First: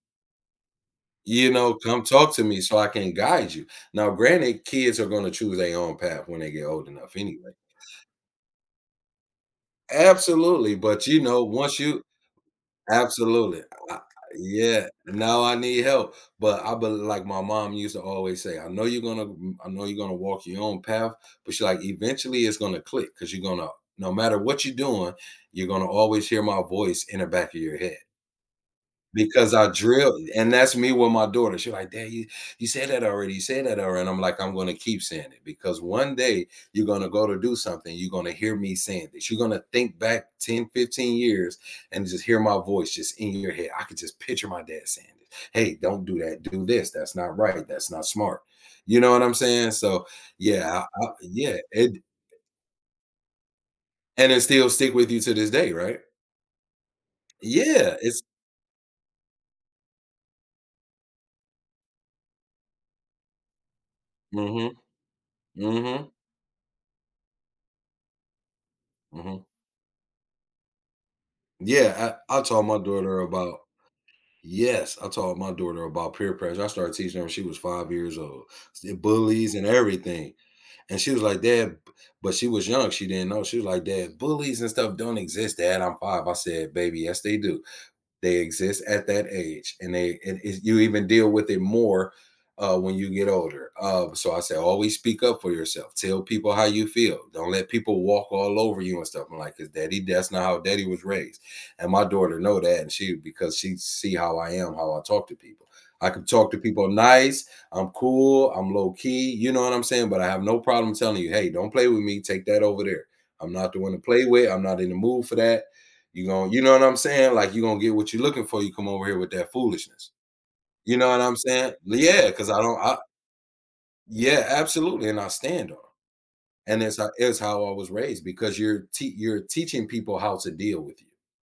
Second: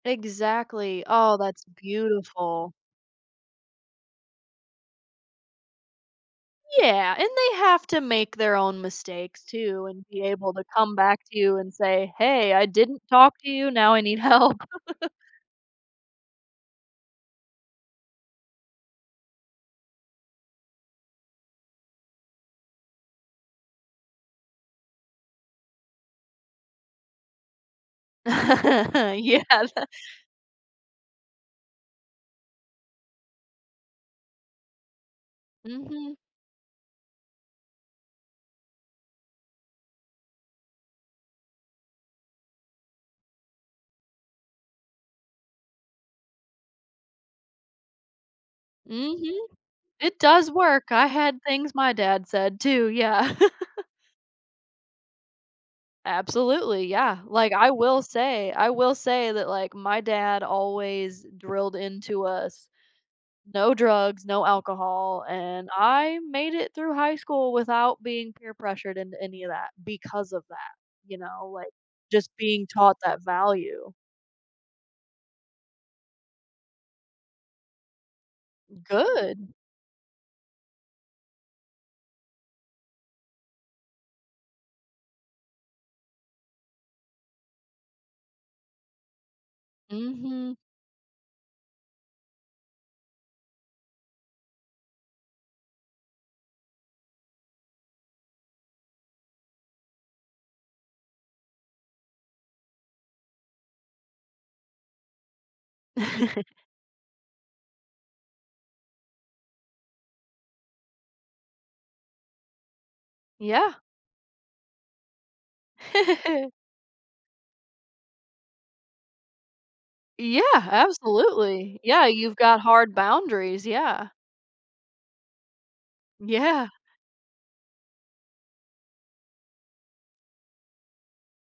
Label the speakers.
Speaker 1: Exactly. Oh,
Speaker 2: You
Speaker 1: that's
Speaker 2: know, "Come talk to me
Speaker 1: beautiful.
Speaker 2: so I can guide you," now, granted, kids are gonna choose they own path when they get old enough
Speaker 1: Yeah, and
Speaker 2: anyway.
Speaker 1: they have to make their own mistakes too and be able to
Speaker 2: Absolutely,
Speaker 1: come
Speaker 2: but,
Speaker 1: back
Speaker 2: you
Speaker 1: to
Speaker 2: know,
Speaker 1: you and
Speaker 2: once you
Speaker 1: say, "Hey, I didn't talk to
Speaker 2: Absolutely,
Speaker 1: you now
Speaker 2: I
Speaker 1: I need help."
Speaker 2: yeah, "Now I need help," but I be like, my mom used to always say, "I know you're gonna m I know you're gonna walk your own path," but she's like, "eventually it's gonna click 'cause you're gonna no matter what you doing, you're gonna always hear my voice in the back of your head.
Speaker 1: Yeah.
Speaker 2: Because I drilled and that's me with my daughter, she's like, "Dad, you you said that already, you said that already," and I'm like, "I'm gonna keep saying it because one
Speaker 1: Mhm.
Speaker 2: day you're gonna go to do something, you're gonna hear me saying this, you're gonna think back 10, 15 years and just hear my voice just in your head," I could just picture my dad saying this, "Hey, don't do that, do this, that's not right, that's not smart." You know what I'm
Speaker 1: Mhm.
Speaker 2: saying? So,
Speaker 1: It does
Speaker 2: yeah,
Speaker 1: work
Speaker 2: I
Speaker 1: I
Speaker 2: I
Speaker 1: had
Speaker 2: yeah,
Speaker 1: things my
Speaker 2: it
Speaker 1: dad said too, yeah.
Speaker 2: And it still stick with you to this day, right?
Speaker 1: Absolutely, yeah, like, I
Speaker 2: Yeah,
Speaker 1: will
Speaker 2: it's
Speaker 1: say I will say that, like, my dad always drilled into us, no drugs, no
Speaker 2: Mhm.
Speaker 1: alcohol, and
Speaker 2: Mhm.
Speaker 1: I made it through high school without being peer pressured into
Speaker 2: Mhm.
Speaker 1: any of that because of that, you know, like,
Speaker 2: Yeah,
Speaker 1: just
Speaker 2: I I taught
Speaker 1: being
Speaker 2: my
Speaker 1: taught
Speaker 2: daughter
Speaker 1: that
Speaker 2: about
Speaker 1: value.
Speaker 2: yes, I taught my daughter about peer pressure I started teaching her when she was 5 years old, s the
Speaker 1: Good.
Speaker 2: bullies and everything. And she was like, "Dad" b but she was young, she didn't know, she was like, "Dad, bullies and stuff don't exist, dad, I'm 5." I said, "Baby, yes they do. They exist at that age and they and
Speaker 1: Mhm.
Speaker 2: if you even deal with it more, uh, when you get older," uh, so I say "Always speak up for yourself, tell people how you feel, don't let people walk all over you and stuff," I'm like, "'cause daddy that's not how daddy was raised." And my daughter know that, and she because she see how I am, how I talk to people, I can talk to people nice, I'm cool, I'm low-key, you know what I'm saying, but I have no problem telling you, "Hey, don't play with me, take that over there. I'm not
Speaker 1: Yeah.
Speaker 2: the one to play with, I'm not in the mood for that." You know you know what I'm saying, like, "You gonna get what you're looking for, you come over here with that foolishness."
Speaker 1: Yeah,
Speaker 2: You know what I'm saying?
Speaker 1: absolutely
Speaker 2: L
Speaker 1: yeah,
Speaker 2: yeah,
Speaker 1: you've
Speaker 2: 'cause
Speaker 1: got
Speaker 2: I don't
Speaker 1: hard
Speaker 2: I
Speaker 1: boundaries, yeah.
Speaker 2: Yeah, absolutely, and I stand on 'em.
Speaker 1: Yeah.
Speaker 2: And it's ho it's how I was raised because you're tea you're teaching people how to deal with you.